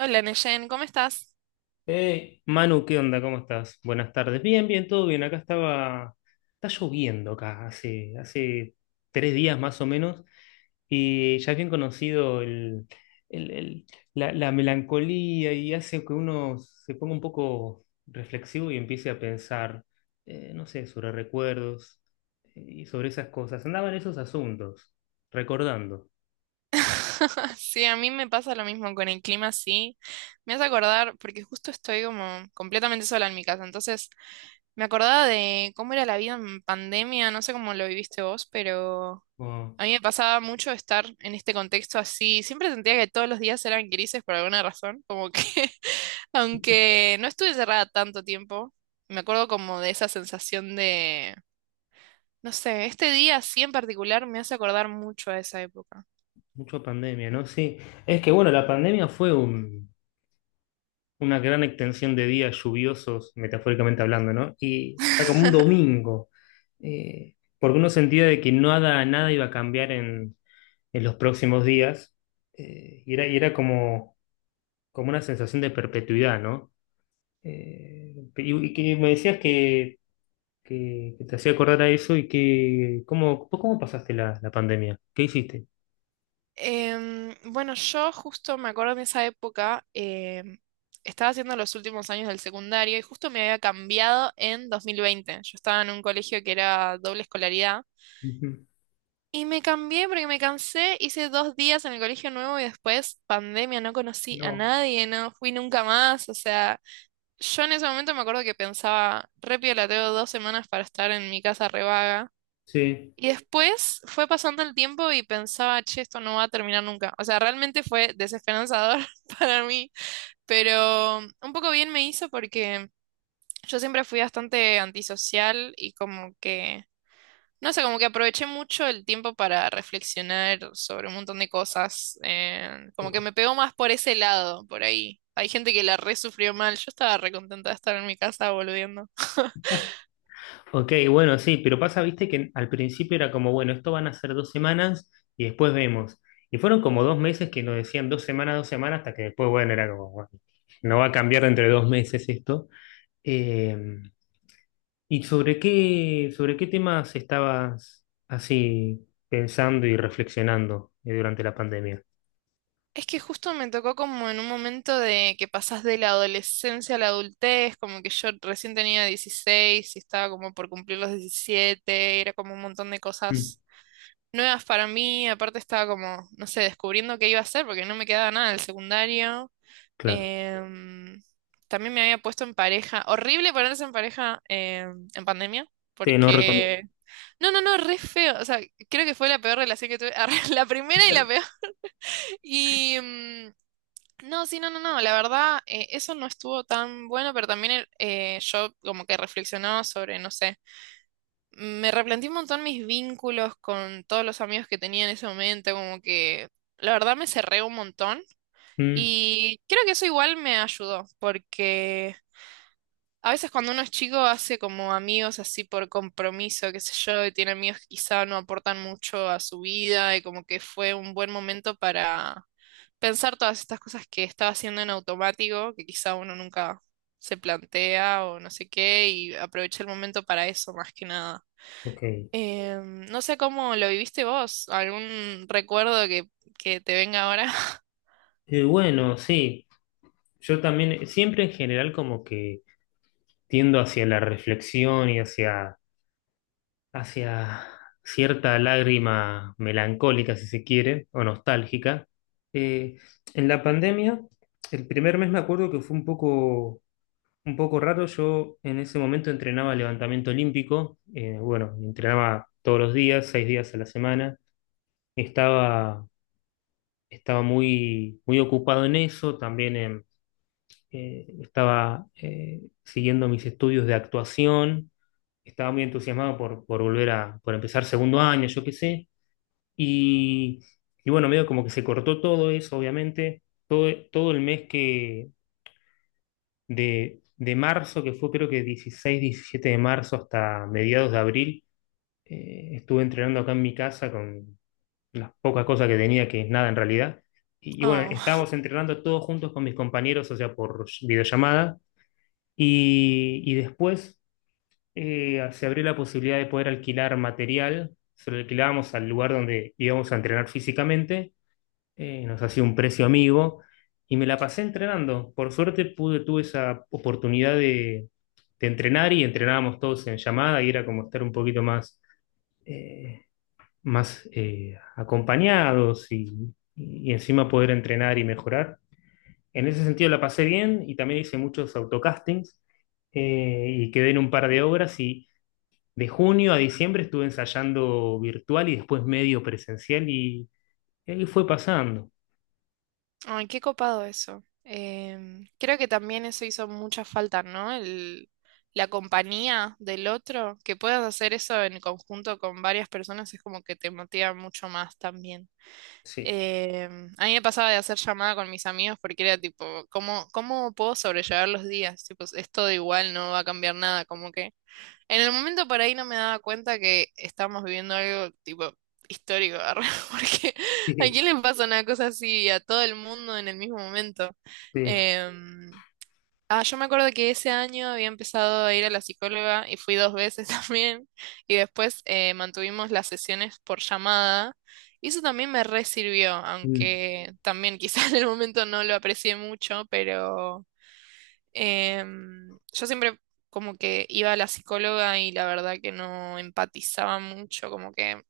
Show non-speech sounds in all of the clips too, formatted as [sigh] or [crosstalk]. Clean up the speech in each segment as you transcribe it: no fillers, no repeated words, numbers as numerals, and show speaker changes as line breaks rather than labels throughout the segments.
Hola, Neyen, ¿cómo estás?
Hey, Manu, ¿qué onda? ¿Cómo estás? Buenas tardes. Bien, bien, todo bien. Acá estaba, está lloviendo acá, hace 3 días más o menos, y ya es bien conocido el- el- la melancolía y hace que uno se ponga un poco reflexivo y empiece a pensar, no sé, sobre recuerdos y sobre esas cosas. Andaban esos asuntos, recordando.
[laughs] Sí, a mí me pasa lo mismo con el clima, sí. Me hace acordar, porque justo estoy como completamente sola en mi casa, entonces me acordaba de cómo era la vida en pandemia, no sé cómo lo viviste vos, pero
Oh,
a mí me pasaba mucho estar en este contexto así. Siempre sentía que todos los días eran grises por alguna razón, como que [laughs] aunque no estuve cerrada tanto tiempo, me acuerdo como de esa sensación de, no sé, este día así en particular me hace acordar mucho a esa época.
mucha pandemia, ¿no? Sí, es que bueno, la pandemia fue una gran extensión de días lluviosos, metafóricamente hablando, ¿no? Y era como un
[laughs]
domingo, porque uno sentía de que nada iba a cambiar en los próximos días, y era como una sensación de perpetuidad, ¿no? Y que me decías que, que te hacía acordar a eso. ¿Cómo pasaste la pandemia? ¿Qué hiciste?
Bueno, yo justo me acuerdo en esa época, estaba haciendo los últimos años del secundario y justo me había cambiado en 2020. Yo estaba en un colegio que era doble escolaridad
Ujú.
y me cambié porque me cansé, hice 2 días en el colegio nuevo y después pandemia, no conocí a
No.
nadie, no fui nunca más. O sea, yo en ese momento me acuerdo que pensaba, re piola, tengo 2 semanas para estar en mi casa revaga
Sí.
y después fue pasando el tiempo y pensaba, che, esto no va a terminar nunca. O sea, realmente fue desesperanzador [laughs] para mí, pero un poco bien me hizo porque yo siempre fui bastante antisocial y como que, no sé, como que aproveché mucho el tiempo para reflexionar sobre un montón de cosas. Como que me pegó más por ese lado, por ahí. Hay gente que la re sufrió mal, yo estaba re contenta de estar en mi casa volviendo. [laughs]
Ok, bueno, sí, pero pasa, viste, que al principio era como, bueno, esto van a ser 2 semanas y después vemos. Y fueron como 2 meses que nos decían 2 semanas, 2 semanas, hasta que después, bueno, era como, bueno, no va a cambiar entre 2 meses esto. Eh, ¿Y sobre qué temas estabas así pensando y reflexionando durante la pandemia?
Es que justo me tocó como en un momento de que pasás de la adolescencia a la adultez, como que yo recién tenía 16 y estaba como por cumplir los 17, era como un montón de
Mm,
cosas nuevas para mí, aparte estaba como, no sé, descubriendo qué iba a hacer porque no me quedaba nada del secundario.
claro,
Em, También me había puesto en pareja, horrible ponerse en pareja en pandemia,
te no recomiendo.
porque... No, no, no, re feo, o sea, creo que fue la peor relación que tuve, [laughs] la primera y la peor. Y... em, no, sí, no, no, no, la verdad, eso no estuvo tan bueno, pero también yo como que reflexionaba sobre, no sé, me replanteé un montón mis vínculos con todos los amigos que tenía en ese momento, como que la verdad me cerré un montón
Mm,
y creo que eso igual me ayudó, porque a veces cuando uno es chico hace como amigos así por compromiso, qué sé yo, y tiene amigos que quizá no aportan mucho a su vida y como que fue un buen momento pensar todas estas cosas que estaba haciendo en automático, que quizá uno nunca se plantea o no sé qué, y aproveché el momento para eso más que nada.
ok.
No sé cómo lo viviste vos, algún recuerdo que te venga ahora. [laughs]
Bueno, sí, yo también, siempre en general como que tiendo hacia la reflexión y hacia cierta lágrima melancólica, si se quiere, o nostálgica. Eh, en la pandemia, el primer mes me acuerdo que fue un poco raro. Yo en ese momento entrenaba levantamiento olímpico, bueno, entrenaba todos los días, 6 días a la semana. Estaba, estaba muy, muy ocupado en eso, también estaba siguiendo mis estudios de actuación. Estaba muy entusiasmado por empezar segundo año, yo qué sé. Y, y bueno, medio como que se cortó todo eso, obviamente. Todo el mes de marzo, que fue creo que 16-17 de marzo hasta mediados de abril. Estuve entrenando acá en mi casa con las pocas cosas que tenía, que es nada en realidad. Y bueno,
Oh,
estábamos entrenando todos juntos con mis compañeros, o sea, por videollamada. Y después, se abrió la posibilidad de poder alquilar material, se lo alquilábamos al lugar donde íbamos a entrenar físicamente, nos hacía un precio amigo y me la pasé entrenando. Por suerte tuve esa oportunidad de entrenar, y entrenábamos todos en llamada y era como estar un poquito eh, más acompañados y encima poder entrenar y mejorar. En ese sentido la pasé bien y también hice muchos autocastings y quedé en un par de obras. De junio a diciembre estuve ensayando virtual y después medio presencial, y ahí fue pasando.
ay, qué copado eso. Creo que también eso hizo mucha falta, ¿no? La compañía del otro, que puedas hacer eso en conjunto con varias personas es como que te motiva mucho más también.
Sí.
Eh, a mí me pasaba de hacer llamada con mis amigos porque era tipo, ¿cómo puedo sobrellevar los días? Tipo, es todo igual, no va a cambiar nada, como que en el momento por ahí no me daba cuenta que estábamos viviendo algo tipo histórico, arre, [laughs] porque
[laughs]
¿a
Sí,
quién le pasa una cosa así a todo el mundo en el mismo momento?
sí.
Em, Ah, yo me acuerdo que ese año había empezado a ir a la psicóloga y fui 2 veces [laughs] también, y después mantuvimos las sesiones por llamada y eso también me re sirvió,
Mm.
aunque también quizás [laughs] en el momento no lo aprecié mucho, pero yo siempre como que iba a la psicóloga y la verdad que no empatizaba mucho, como que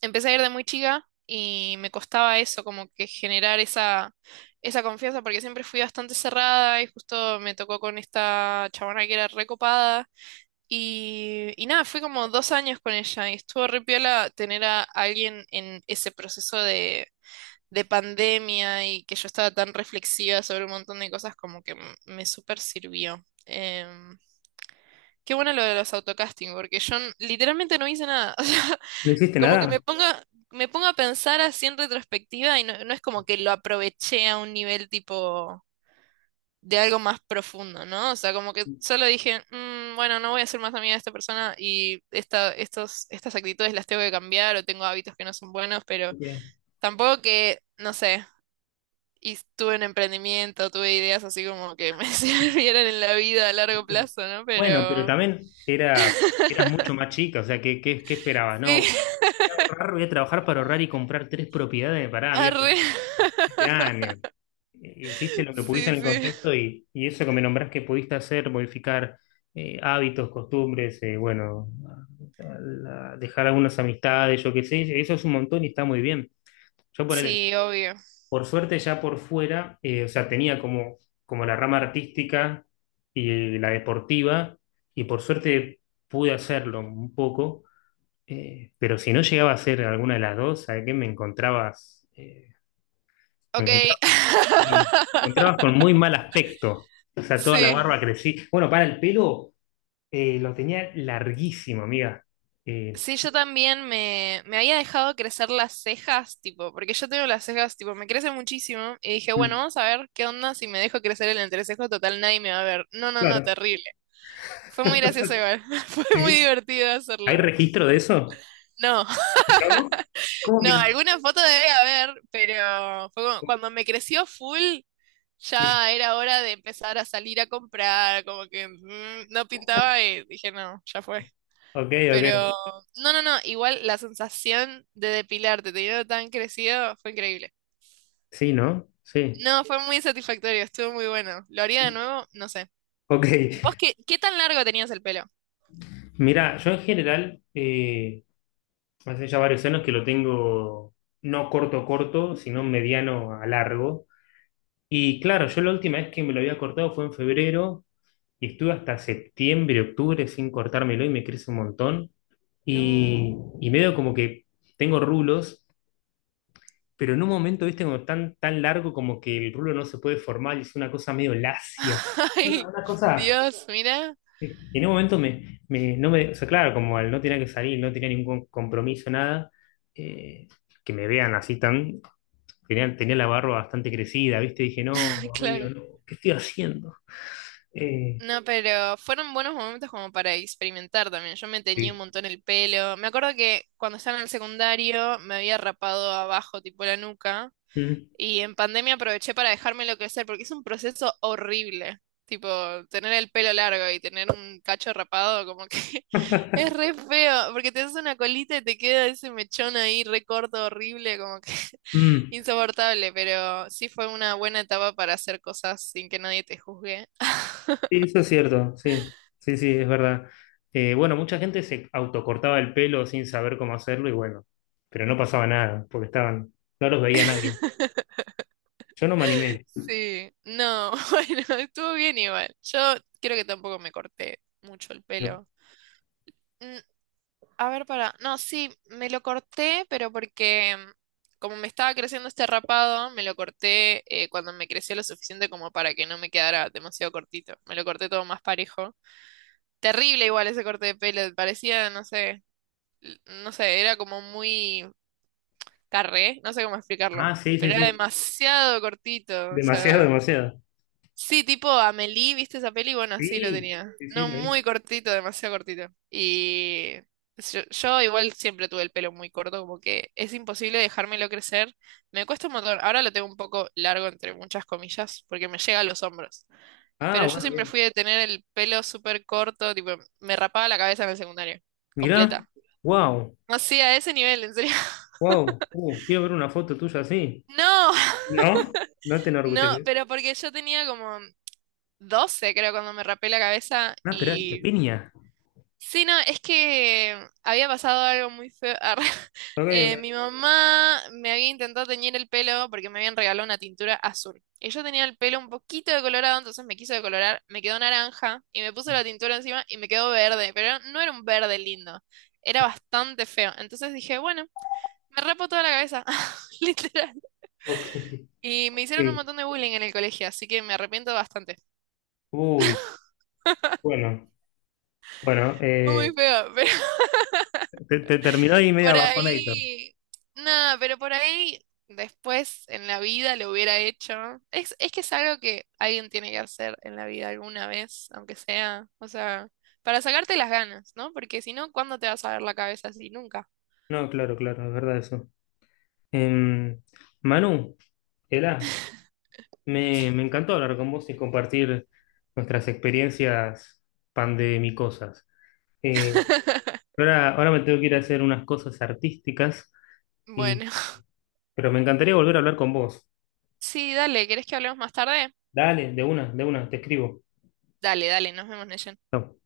empecé a ir de muy chica y me costaba eso, como que generar esa confianza, porque siempre fui bastante cerrada y justo me tocó con esta chabona que era recopada. Y nada, fui como 2 años con ella y estuvo re piola tener a alguien en ese proceso de pandemia y que yo estaba tan reflexiva sobre un montón de cosas, como que me súper sirvió. Qué bueno lo de los autocasting, porque yo literalmente no hice nada. [laughs]
¿No hiciste
Como que me
nada?
pongo, me pongo a pensar así en retrospectiva y no, no es como que lo aproveché a un nivel tipo de algo más profundo, ¿no? O sea, como que solo dije, "Mm, bueno, no voy a ser más amiga de esta persona y estas actitudes las tengo que cambiar o tengo hábitos que no son buenos, pero
Ok,
tampoco que, no sé, y tuve un emprendimiento, tuve ideas así como que me [laughs] sirvieran en la vida a largo
ok.
plazo, ¿no?
Bueno, pero
Pero...
también eras mucho más chica, o sea, ¿qué esperabas? No,
Sí,
voy
[laughs]
a ahorrar, voy a trabajar para ahorrar y comprar tres propiedades. Pará, había
arre.
tenido
[laughs]
7 años. Hiciste lo que pudiste
Sí,
en el
sí.
contexto, y eso que me nombrás que pudiste hacer, modificar hábitos, costumbres, bueno, a- dejar algunas amistades, yo qué sé, eso es un montón y está muy bien. Yo ponele,
Sí, obvio.
por suerte ya por fuera, o sea, tenía como la rama artística y la deportiva, y por suerte pude hacerlo un poco, pero si no llegaba a ser alguna de las dos, ¿sabes qué me encontrabas? Me
Ok,
encontraba.
[laughs]
Ok. Te encontrabas con muy mal aspecto. O sea, toda la
sí.
barba crecí. Bueno, para el pelo, lo tenía larguísimo, amiga. Eh,
Sí, yo también me había dejado crecer las cejas, tipo, porque yo tengo las cejas, tipo, me crecen muchísimo. Y dije, bueno,
Mm.
vamos a ver qué onda si me dejo crecer el entrecejo, total, nadie me va a ver. No, no, no,
Claro.
terrible. Fue muy gracioso igual. [laughs] Fue muy
Sí.
divertido
¿Hay
hacerlo.
registro de eso?
No,
¿No?
[laughs]
¿Cómo que
no,
no?
alguna foto debe haber, pero fue cuando me creció full,
Mm.
ya era hora de empezar a salir a comprar, como que no pintaba y dije, no, ya fue.
Ok, ok.
Pero, no, no, no, igual la sensación de depilarte teniendo tan crecido fue increíble.
Sí, ¿no? Sí.
No, fue muy satisfactorio, estuvo muy bueno. ¿Lo haría de nuevo? No sé.
Ok.
¿Vos qué tan largo tenías el pelo?
Mira, yo en general, hace ya varios años que lo tengo no corto corto, sino mediano a largo. Y claro, yo la última vez que me lo había cortado fue en febrero, y estuve hasta septiembre, octubre sin cortármelo, y me crece un montón.
No.
Y, y medio como que tengo rulos, pero en un momento, viste, como tan, tan largo, como que el rulo no se puede formar y es una cosa medio lacia.
[laughs]
Una,
Ay,
una cosa,
Dios, mira.
en un momento me, me- no me, o sea, claro, como al no tenía que salir, no tenía ningún compromiso, nada, eh, que me vean así tenía la barba bastante crecida, viste, dije, no,
[laughs]
amigo,
Claro.
no, ¿qué estoy haciendo? Eh,
No, pero fueron buenos momentos como para experimentar también. Yo me teñí un
sí.
montón el pelo. Me acuerdo que cuando estaba en el secundario me había rapado abajo, tipo la nuca.
Mm.
Y en pandemia aproveché para dejármelo crecer porque es un proceso horrible. Tipo, tener el pelo largo y tener un cacho rapado, como que [laughs] es re feo, porque te haces una colita y te queda ese mechón ahí re corto, horrible, como que [laughs]
[laughs]
insoportable, pero sí fue una buena etapa para hacer cosas sin que nadie te juzgue.
Sí, eso es cierto, sí, sí, sí, es verdad. Bueno, mucha gente se autocortaba el pelo sin saber cómo hacerlo y bueno, pero no pasaba nada, porque no los veía nadie. Yo no me
[laughs]
animé,
Sí, no, [laughs] bueno, estuvo bien igual. Yo creo que tampoco me corté mucho el
¿no?
pelo. A ver, para. No, sí, me lo corté, pero porque como me estaba creciendo este rapado, me lo corté cuando me creció lo suficiente como para que no me quedara demasiado cortito. Me lo corté todo más parejo. Terrible igual ese corte de pelo, parecía, no sé, no sé, era como muy carré, no sé cómo explicarlo,
Ah, sí, sí,
pero era
sí,
demasiado cortito, o
demasiado,
sea.
demasiado.
Sí, tipo Amélie, ¿viste esa peli? Bueno, así lo
Sí,
tenía.
sí, sí,
No,
lo
muy
vi.
cortito, demasiado cortito. Y yo igual siempre tuve el pelo muy corto, como que es imposible dejármelo crecer. Me cuesta un montón. Ahora lo tengo un poco largo, entre muchas comillas, porque me llega a los hombros.
Ah,
Pero yo
bueno,
siempre
bien.
fui de tener el pelo súper corto, tipo, me rapaba la cabeza en el secundario,
Mirá,
completa.
wow,
No, sí, a ese nivel, en serio. [laughs]
wow, quiero ver una foto tuya así.
No,
¿No? ¿No te
no,
enorgulleces?
pero porque yo tenía como 12 creo, cuando me rapé la cabeza
No, esperá, te
y
piña.
sí, no, es que había pasado algo muy feo. [laughs] arre.
Ok, ok.
Mi mamá me había intentado teñir el pelo porque me habían regalado una tintura azul. Y yo tenía el pelo un poquito decolorado, entonces me quiso decolorar, me quedó naranja y me puso la tintura encima y me quedó verde, pero no era un verde lindo, era bastante feo. Entonces dije, bueno, me rapo toda la cabeza, [laughs] literal.
Ok. [laughs]
Y me
Ok.
hicieron un montón de bullying en el colegio, así que me arrepiento bastante.
Uy, bueno, bueno,
Fue muy
eh,
feo. [laughs]
Te, te terminó ahí media
Por
bajonator.
ahí, nada, pero por ahí después en la vida lo hubiera hecho. Es que es algo que alguien tiene que hacer en la vida alguna vez, aunque sea, o sea, para sacarte las ganas, ¿no? Porque si no, ¿cuándo te vas a ver la cabeza así? Nunca.
No, claro, claro, es verdad eso. Em, Manu, Ela, me encantó hablar con vos y compartir nuestras experiencias pandemicosas. Eh,
[laughs]
ahora me tengo que ir a hacer unas cosas artísticas, y,
Bueno,
pero me encantaría volver a hablar con vos.
sí, dale, ¿querés que hablemos más tarde?
Dale, de una, te escribo.
Dale, dale, nos vemos, Neyen.
Chau.